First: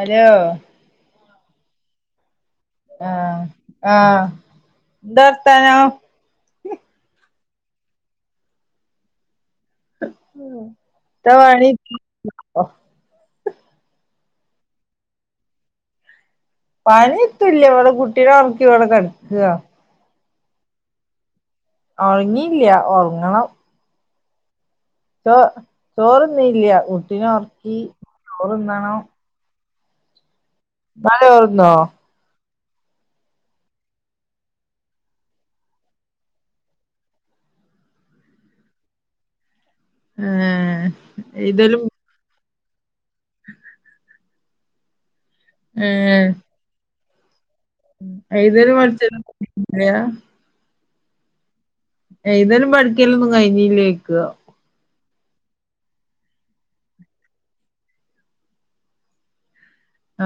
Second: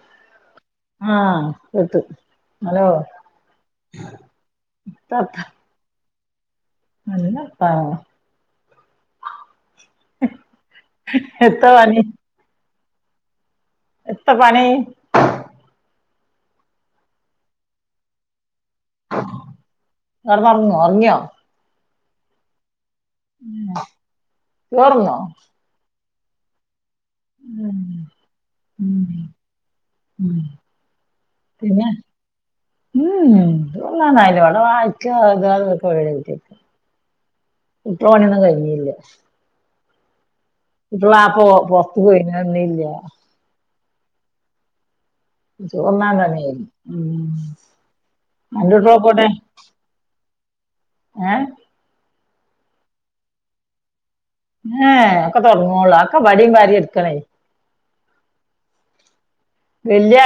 Hello.. ആഹ് കേട്ട് ആഹ് ആഹ് ന്തർത്താനം നല്ലർത്താനം എന്താ പണി എത്താവണി എത്ത പണി പണിത്തുല്ല വ്ടെ കുട്ട്യളെ ഒർക്കി വ്ടെ കെട്ക്ക കട്ന്നൊർങ്ങോർങ്യോ ഒർങ്ങില്ല ഒഹ് ചോറ്ന്നോ ചോ ചോർന്നില്ല ഉം ഉം ഇങ്ങള് ചോറ്ന്നോ പിന്നെ ഊ ഉം ചോർന്നായില്ല വ്‌ടെ വായിക്ക എയ്‌തക്കെ പണി ത്ത ണിയൊന്നും കയിഞ്ഞില്ല ഏഹ് ഇപ്പ വാപ് വൊ എഴുതലും പൊറത്ത്ക്ക്‌ പോയിണ് ന്നന്നി ല്ല ചോർന്നാവന്നേനി ഉം ഏയ്തലു അന്റെ പട്ചലു കുട്ട്യോളൊക്കോടെ [unintelligible] ഏ. എയ്തലും പഠിക്കലുംന്നും കയിഞ്ഞിലോയ്ക്കൊ ങേഹ് ഒക്കെ തൊടങ്ങോളാ ഒക്കെ ഒക്കെബെടെം പരിഎട്ക്കണെ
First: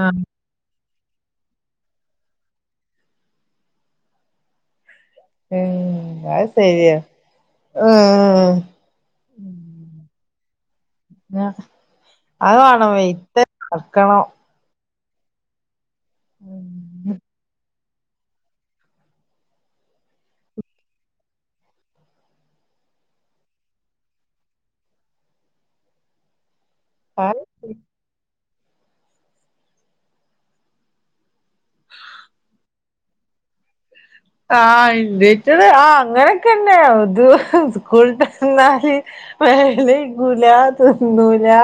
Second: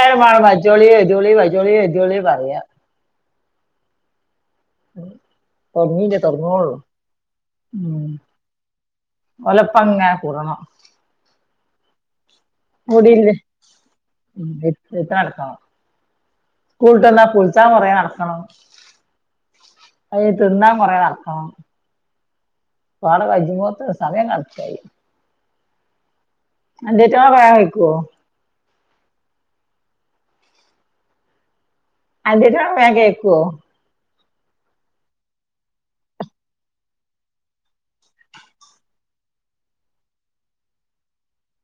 ആഹ് മജോളി എയിതിയോളി വജോളി എയിതിയോളി പറയാ തൊടങ്ങില്യ ഏഹ് അത് തൊടങ്ങ്നോള്ളു ശരിയാ ഉം. ഏഹ് ഓലപ്പങ്ങെ കൂടണം ങ്ങഹ്. മുടില്ലേ വെയിതാലേ നടക്കണോ. സ്കൂൾട്ടന്നാ കുൾച്ചാ കൊറേ നടക്കണോ. അയി കഴിഞ്ഞി തിന്നാ കൊറേനടക്കണോ. ഓളെ വഞ്ച്പോത്ത് സമയംകണക്കായി അന്റേതെ പയായികൊ അന്റേത് വേ കേക്കോ ആഹ് എന്തയ്ത്തത് ആഹ് അങ്ങനൊക്കന്നെ അത് സ്കൂൾട്ടന്നാല് മേലേയ്കൂല ത്ത്ന്നൂലാ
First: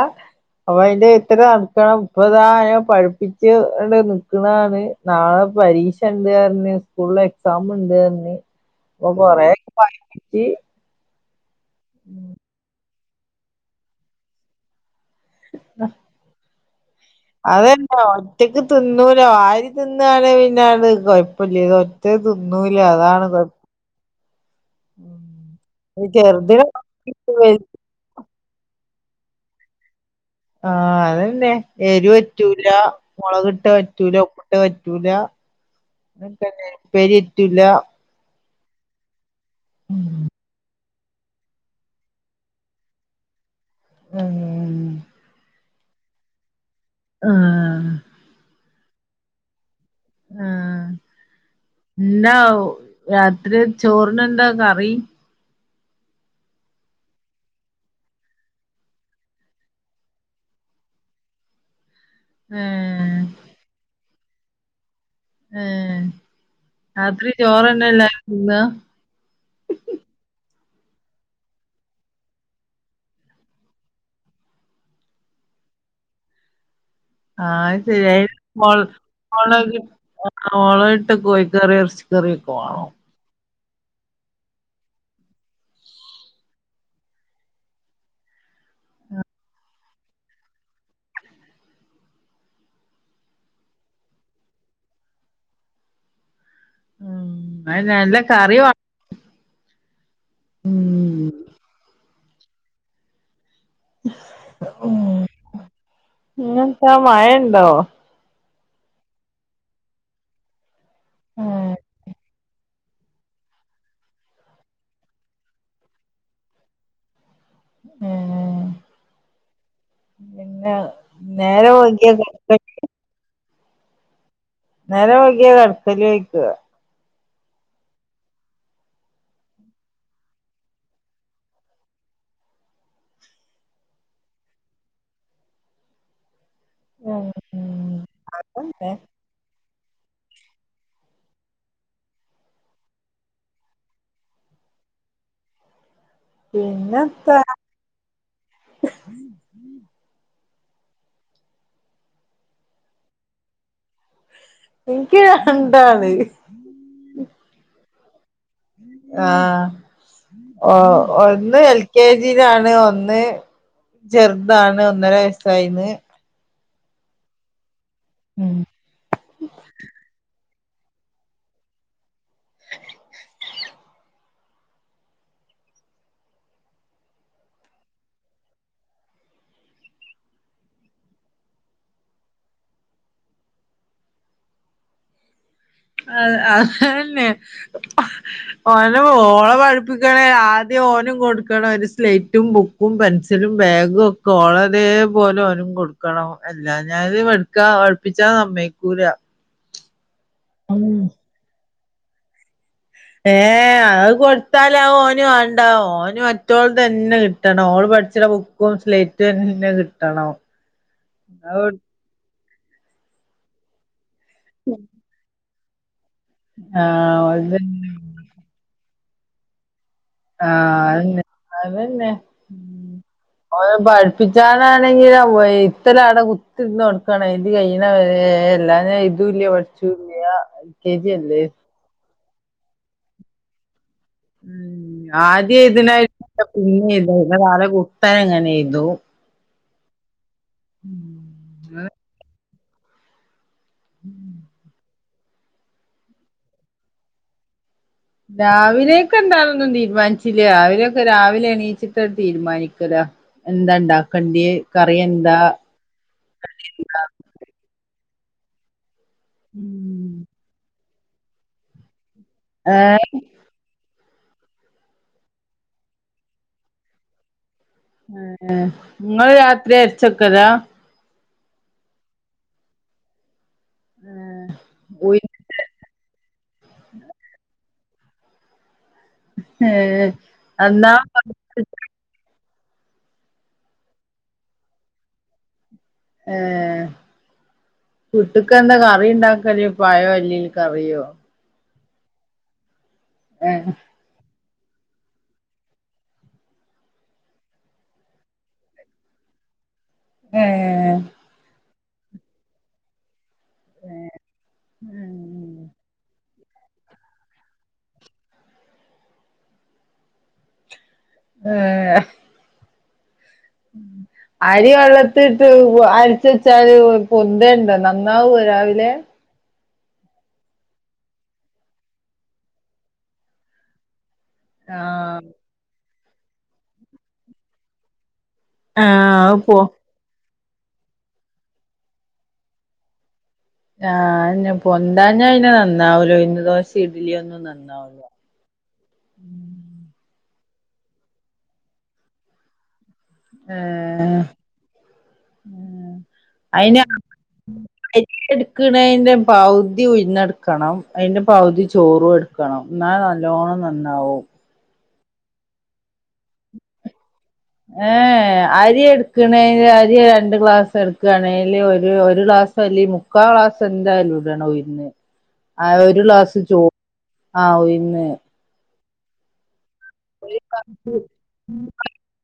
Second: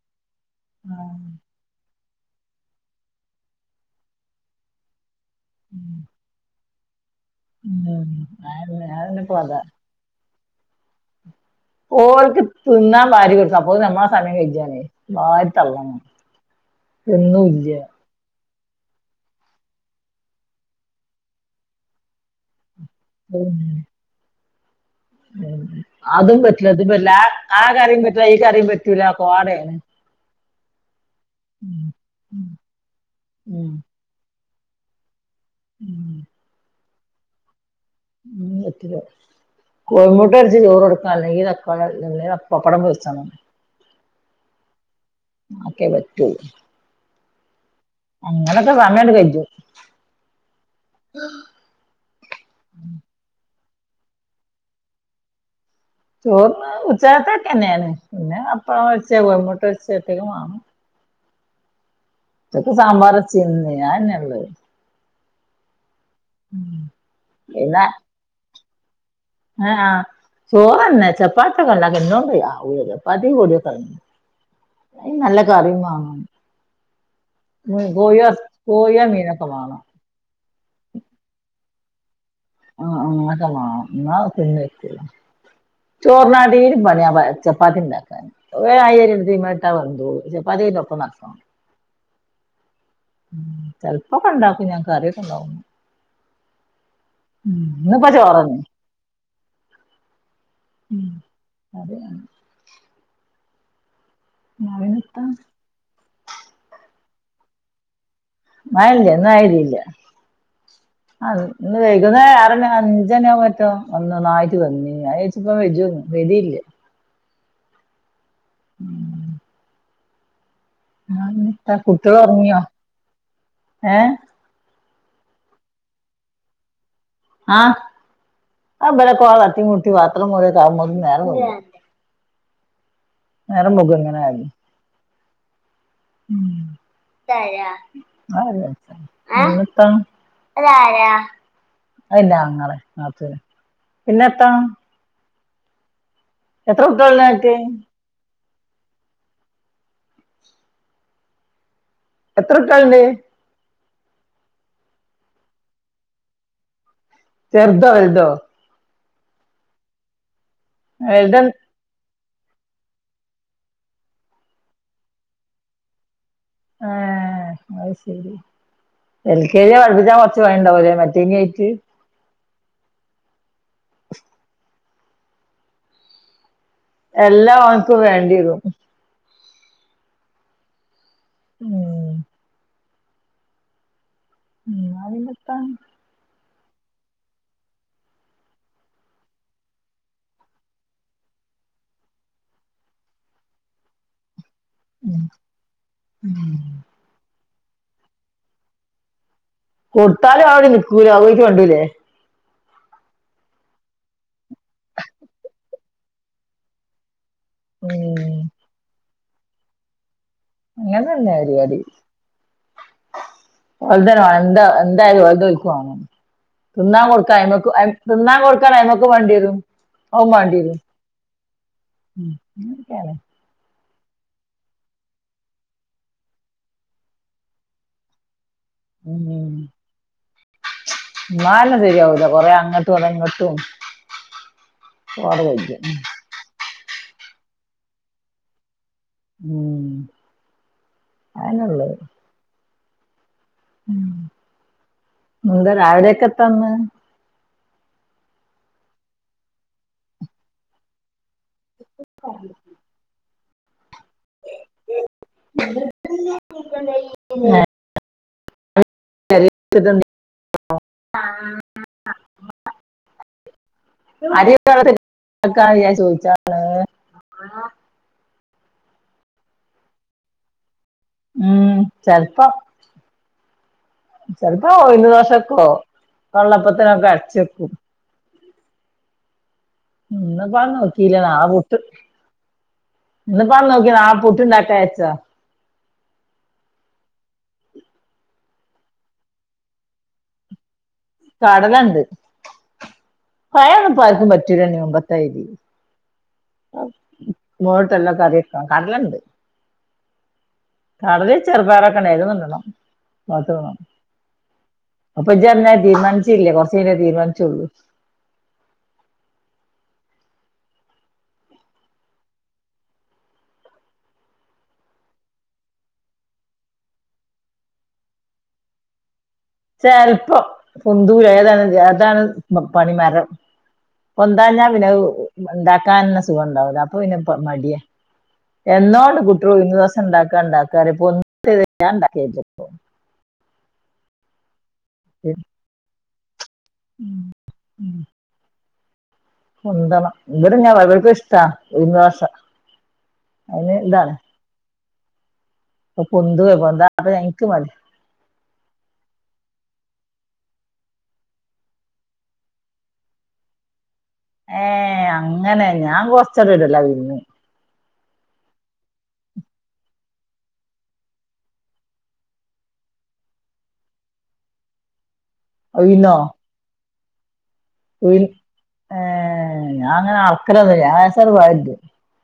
അപ്പൊയിന്റെഴ്തലെ നടക്കണം പ്പതാ അയിനെ പഠിപ്പിച്ച് ണ്ട് നിക്ക്‌ണണ് നാളെ പരീക്ഷണ്ടാറിഞ്ഞ് സ്കൂളെ സാം ഇണ്ട് ഉം പറഞ്ഞ് അതന്നെ ഇപ്പോ അതന്നെ ഇപ്പൊ കൊറേ അതാ ഒക്കെ പഠിപ്പിച്ചി. ഓൾക്ക് തിന്നാൻ വാരി കൊടുത്തപ്പോ നമ്മ സമയക്കജാനെ വാരി തള്ളണം തിന്നൂല്ല അതെന്നോ. റ്റയ്ക്ക് തുന്നൂലാ വാരിതിന്നാണേ പിന്ന ത് കൊയ്പ്പല്ലേ റ്റക്ക് തുന്നൂലാ അതാണ് കൊഴ ഉം ഉം ആതും പറ്റ്ലാ ഇതും പറ്റ്ല്ല അ ചെറുതിനെ ആ കറീം പറ്റ്ല്ല ഈ കറീം പറ്റ്ല കോടേണ്. ആ തന്നെ എരുറ്റൂല മുളക് ട്ടെ ഉം. പ ട്ടെറ്റൂല ഫുഡ്‌ പറ്റൂല ഉം ങ്ങൻതന്നെ ഉപ്പേരിറ്റൂല ന്നും പറ്റൂലെ കോയിമുട്ടൊരിച്ച് ചോറോടുക്കല്ലെങ്കിൽ അ കളെ എല്ലെങ്കിൽ അപ്പകടം പൊരിച്ചണം ഉംഹ് ആക്കേ പറ്റു ആഹ്‌ അങ്ങലതെ സമയണ്ട് കജു ആ എന്താ രാത്രി ചോറിനന്താ കറി ചോർന് ഉച്ചാത്തൊക്കെ തന്നെയാണ് പിന്നെ അപ്പം പോര്ച്ച കോയി മുട്ട് പോര്ച്ച റ്റേക്ക വാണം. ഉച്ചയ്ക്ക് സാമ്പാർ ഏഹ് വെച്ചിന്ന് അതെന്നെ ഇള്ളെ. ഏഹ് ആത്രി പിന്നെ ചോറ്ന്ന അല്ലാരു തിന്ന ആ ചോറ് തന്നെ ചപ്പാത്തിയൊക്കെ ഉണ്ടാക്കാൻ എന്നേ കൊണ്ട് വയ്യാ ആവൂല ചപ്പാത്തിന്റെ പോടീ ഒക്കെ ഇണ്ട് അ നല്ല കറിയു ആഹ് വാങ്ങ ശരി കോയൊ കോയിയോ മീനൊക്കെ വാണം അ ഓളായിട്ട് കോഴിക്കറി എർച്ച് ദെരിപ്പോ. ആ ആ അക്കെ വാണം ന്നാ തിന്നേക്കു ചോറിനാട്ടിണി പണി ബ ചപ്പാത്തി ഇണ്ടാക്കാൻ. ഒരയിരി ത്മൽ ഇട്ട വെന്തോളു ചേപ്പാത്തി പിന്നെ ഒപ്പോ നടക്കണോ. ഉ ചെലപ്പൊക്കെ ഉണ്ടാക്കു ഞാൻ കറിയൊക്കെ ഇണ്ടാവു. ഉം അത് ഇന്ന് ഇപ നല്ല ചോറന് കറി വാ ഉം അതെ [unintelligible] നാളെമുത്താ ഈന്താ മയണ്ടോ? മഴയല്ല്യ ഇന്നായിതില്യ ആ ഏഹ് ഇന്ന് വൈകുന്നേര ആറണി അഞ്ചണി ആവു ട്ടോ വന്ന് നന്നായിട്ട് [unintelligible] ആ പിന്നെ നേരൊ രാവിലത്തെ വൈകിയാ കുട്ടികൾ ഉറങ്ങിയോ ഏ നേരം വൈകിയാല് അടുത്തല് ഒഴിക്കുക [unintelligible] നേരംമ്പോക്കാങ്ങനെആയാലും പിന്നെ [unintelligible] ആ അതാരാ പിന്നെ എന്താ എത്ര പിന്നെത്താ കുട്ടികളുണ്ട്നെനക്ക് എത്ര [unintelligible] കുട്ട്യാളുണ്ട് [unintelligible] എനിക്ക് രണ്ടാള് ചെർതോ വലുതോ ആ, ഓ വലുത ഒന്ന് എൽ കെ ജിയിലാണ്, ഒന്ന് ചെറുതാണ് ഒന്നര വയസായിന്ന് ആ അത് ശരി ഉം എൽ കെ ജി പഠിപ്പിച്ചാൻ കുറച്ച് വഴിയിണ്ടാവലെ മറ്റേ ആയിട്ട് എല്ലാം അവനക്ക് വേണ്ടീരും ഉം ഉം അതിന്റെത്താ അ അത് തന്നെ ഓനെ ഓള പഠിപ്പിക്കണേ, ആദ്യം ഓനും കൊടുക്കണം ഒരു സ്ലേറ്റും ബുക്കും പെൻസിലും ബാഗും ഒക്കെ ഓളതേ ഉം. പോലെ ഓനും കൊടുക്കണം എല്ലാ ഞാനത് വെക്കാ വിളിപ്പിച്ചാ സമ്മതിക്കൂല കൊടുത്താലും അവിടെ നിക്കൂല അവളെ കണ്ടൂല്ലേ ഏ, അത് കൊടുത്താലാവും ഓന് വേണ്ടാ, ഓന് മറ്റൊൾത് തന്നെ കി ട്ടണം ഓള് പഠിച്ചണ ഉം ബുക്കും സ്ലേറ്റും ന്നെ കിട്ടണം അങ്ങനെ തന്നെ ആഹ് പരിപാടി [unintelligible] ന്തായ്ലും അതോൽക് വാണം തിന്നാൻ കൊടുക്കാ അയമക്ക് അതന്നെ അയ് തിന്നാൻ കൊടുക്കാൻ അയ്മക്ക് വാണ്ടിരും ഔ ആഹ് മാണ്ടിയരും അതന്നെ ഉം ഉം ക്കലെ ഓലെ പഠിപ്പിച്ചാനാണെങ്കിലൊ വയ്തലടെ കുത്തിന്നൊട്ക്കണം എയ്തികയ്യ്ണെ വരെ എല്ലാ ഇതെയ്തൂല്ല്യ ഉം പഠിച്ചൂല്ല്യാ എൽ കെ ജി അല്ലേ ക്കെ ശരിയാവവുല കൊറേ അങ്ങട്ടും കൊറെഇങ്ങട്ടും ഉം ആദ്യം എഴ്തനായിട്ട് പിന്നെഴ്തും പിന്നെ തലകുത്തനങ്ങനെയ്തു ഉം അത് അതന്നള്ളത് ഉം എന്ത രാവിലേക്കെത്താന്ന് രാവിലേക്കെന്താന്നൊന്നും തീര്മാനിച്ചില്ല രാവിലേക്ക് രാവിലെ എണീ ച്ചിട്ട് തീര്മാനിക്കലാ എന്താണ്ടാ കണ്ടിയെ കറി എന്താ പിന്നെ [inaudible] ഉം ഏഹ് ഇ അരിയൊക്കെ വെള്ളത്തിട്ട് നിക്കാണ് ഞാൻ ചോയിച്ചാണ് ഏഹ് ഇങ്ങള് രാത്രി അരിച്ചെക്കലാ ഉം ചെൽപ്പം ചെൽപ്പാ ഉയിന്ന്ദോശക്കോ വെള്ളപ്പത്തിനൊക്കെ അര്ച്ചെക്കും ഏ ഇന്ന്പ്പാ എന്നാ നോക്കില ആവും ട്ട് ഇന്ന്പ നോക്കി നാളെ പുട്ട്ണ്ടാക്കാര്ച്ചതാ ഏഹ് പുട്ട്ക്കെന്താ കറിണ്ടാക്കല് പഴോ അല്ലേൽ കറിയൊ കടലണ്ട് ഏ പയൊന്നുപ്പാർക്കും പറ്റൂലണ്ണി മുമ്പത്തായ്രി ഉപ്പ്മാവ്ട്ട്ല്ല കറിക്ക കട്ലണ്ട് ഏ കടലിം ചെറ്പയറൊക്കെണ്ട് ഏതെന്ന്ടണം അതോ അപ്പൊ ഇജ്ജർഞാരി തീര്മാന്ച്ചില്ലേ കൊറച്ചയ്ഞ്ഞാ തീര്മാൻചൊള്ളൂ ഏഹ് ഉം അരി വെള്ളത്തിട്ട് അരിച്ചെച്ചാല് പൊന്തെണ്ടോ നന്നാവൊ രാവിലെ ചെൽപ്പം പൊന്തൂല ഏതാണങ്കി അതാണ് പണിമരം പൊന്താഞ്ഞാ പിന്നെ അഹ്‌ ആഹ് ഇണ്ടാക്കാൻന്നെ സുഖണ്ടാവുല അപ്പൊപിന്നെ മടിയ ആഹ് എന്നോണ്ട് അത് കുട്ട്യള് പോ ഉഴുന്ന്ദോസണ്ടാക്കാ ണ്ടാക്കാറിം പൊന്തു ഞാണ്ടാക്കേല്ല്യ ആഹ് അഹന്നെ പൊന്താഞ്ഞ പിന്നെ നന്നാവുല ഉഴുന്ന്ദോശി ഇഡ്ലി ഒന്നും നന്നാവുല പൊന്തണം ഇവിടെ ഞ്ഞാൻ വെറ്തേ ഇഷ്ട ഉഴുന്ന്ദോശ അയിന് ഇതാണ് ഉം അഹ് പ്പൊന്തുല പൊന്താതെ ഇൻക് മടിയ അരിയ്ക്ക്ട്ക്ക്ണേന്റെ പൗതി ഉഴ്ന്നെട്ക്കണം അയിന്റെ പൗതി ചോറൂട് ക്കണം ന്നാ നല്ലോണം നന്നാവും ഏഹ് അങ്ങനെ ഞാൻ കൊറച്ചടലൊള്ളു ആ ഉഴുന്ന് ഏഹ് അരി എട്ക്ണെന്റെ അരി രണ്ട് ഗ്ലാസ് എടുക്കാണെല് ഒരു ഒരു ഗ്ലാസ്ല്ല്യ മു ക്കാ ഗ്ലാസ്‌ന്തായ്ലും ഇടെണ ഉഴ്ന്ന് ആഹ് ഒരു ക്ലാസ് ചോ ആഹ് ആഹ് ഉയ്‌ ഉയ്‌ന്ന് ഏഹ് ഞ്ഞാങ്ങനെ അൾക്കലൊന്ന്ല്ല ഞാൻ ലേസണ്ട് വാരിടും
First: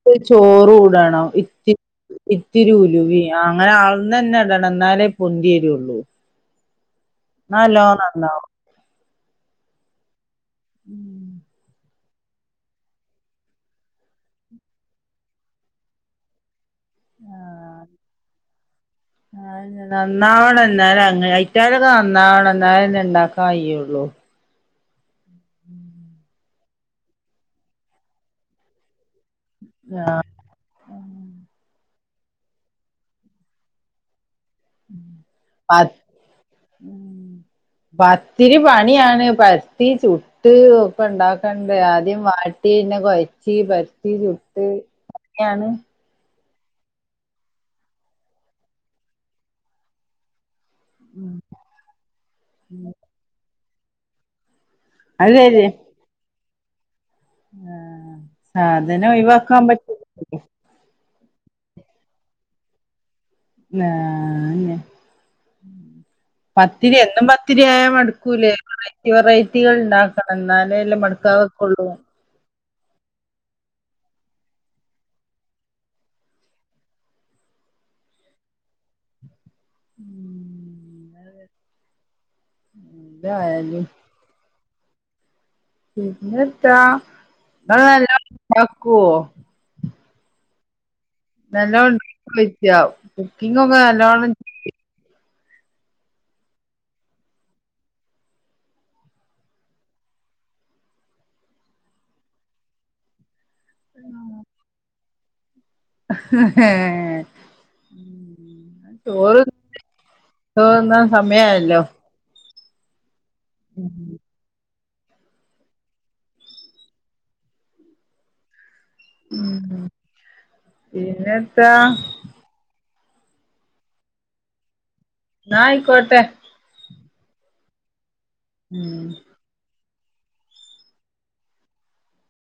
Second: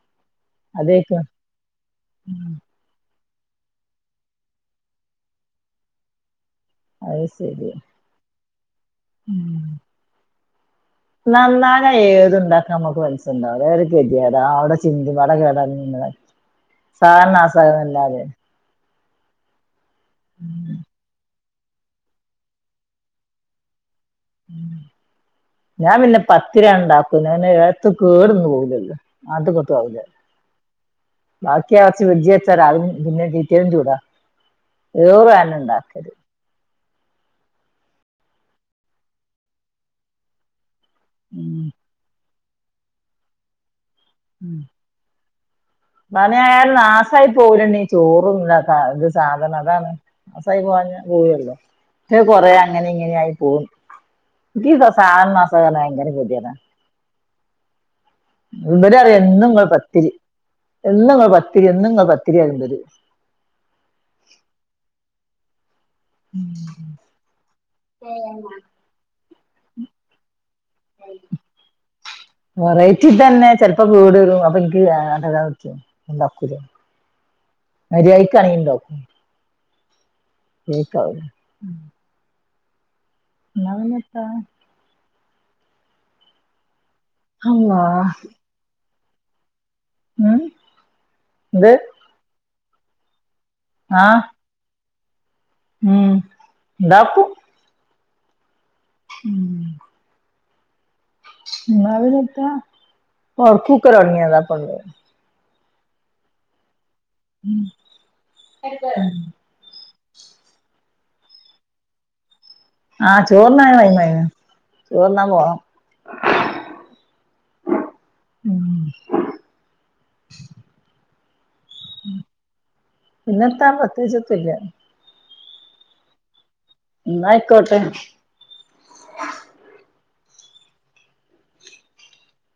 കൊയ് ചോറൂടണം ഇത്തി ഉം ഇത്തിരി ഉലുവി- ആഹ് അങ്ങനെ അൾന്നെന്നെടണം ഇന്നാലേ പൊന്തിവരുള്ളൂ അത് ശരി ന്നല്ലോ നന്നാവും ഉം- നന്നാഞ്ഞാ ഏത്ണ്ടാക്കാ മ്മക്ക് മനസ്സ്ണ്ടാവും വേറി കെതിയേടാ അവ്ടെ ചിന്തി വടെ കേട നി സാനം നാസാവന്നെല്ലാതെ അഹ്അതന്നെ നന്നാവണ ന്നാല അങ്ങനായ് റ്റാലൊക്കെ നന്നാവണം ഇന്നാലെന്നെ ഇണ്ടാക്ക കയ്യൊള്ളൂ ഞാൻ പിന്നെ പത്തിരി അൻണ്ടാക്കും ന്നാ പിന്നെ ഏത്ത് കേടന്ന് പോവുലല്ലോ അത് പെത്താവുല ആഹ് ബാക്കീയാചെ ഫിഡ്ജിവെച്ച രാവിലെ പിന്നെ പിറ്റേന്നും ചുടാ ഏറും പത് അതന്നെണ്ടാക്കല് ഉം പത്തിരി പണിയാണ് പത്തി ചുട്ട് ഓഹ് ഇപ്പ ഉം ഇണ്ടാക്കണ്ട ആദ്യം വാട്ടി പിന്നെ കൊഴച്ചി പരത്തി ചുട്ട് അങ്ങെയാണ് മാനേ നാശായി പോവൂല്ലന്നി ചോറുംല്ല ഇത് സാധനം അതാണ് നാശയി പോവാഞ്ഞ പോവല്ലോ പക്ഷെ കൊറെേ അങ്ങനെ ഇങ്ങനെയ ആയി പോകുന്നു എനി- സാധ അത് മാസ ഭയങ്കനര കേതിയെടാ ആഹ് ഇവര് അറിയ എന്നുംഇങ്ങൾ പത്തിരി എന്നും ഇങ്ങൾ പത്തിരി എന്നും പത്തിരിയ ഇര് നാഹ് പത്തിരി എന്നും പത്തിരി ആയാ മടുക്കൂലേ? വെറൈറ്റികൾ ഉണ്ടാക്കണം എന്നാലേല്ല മടുക്കാവക്കള്ളൂ വെറൈറ്റി തന്നെ ചെിലപ്പോ വീടവും അപ്പൊ എനിക്ക്താ പറ്റ എന്താകുലേ മാര്യയികാണാക്കി ഇണ്ടാകും. ഉം. കേൾക്കാവോ? എന്തായാലും ആഹ് പിന്നെത്ത ഇങ്ങൾ അമ്മാ നല്ലോണം ഉണ്ടാക്കോ? ഉം. ഇത് നല്ലോണം എന്തക്കൊന് ചോയ്ക്ക കുക്കിങ് ഒക്കെ ആ നല്ലോണം ഉം ഉണ്ടാക്കും. ഉം. ന്നാ പിന്നെത്ത ഒറക്കുകൾ ഒടാങ്ങിയതാപ്പത് ചോറ് ചോർ തിന്നാൻ സമയമായാലോ ആഹ് ചോർനാണ് ടൈമായ്ക്ക്ണ് ചോർ തിന്നാൻ പോണം ഉം ഉം പിന്നെത്ത പിന്നെത്താ പ്രതേച്ചോത്തുല്ല നായിക്കോട്ടെ എന്ന ആയിക്കോട്ടെ ഉം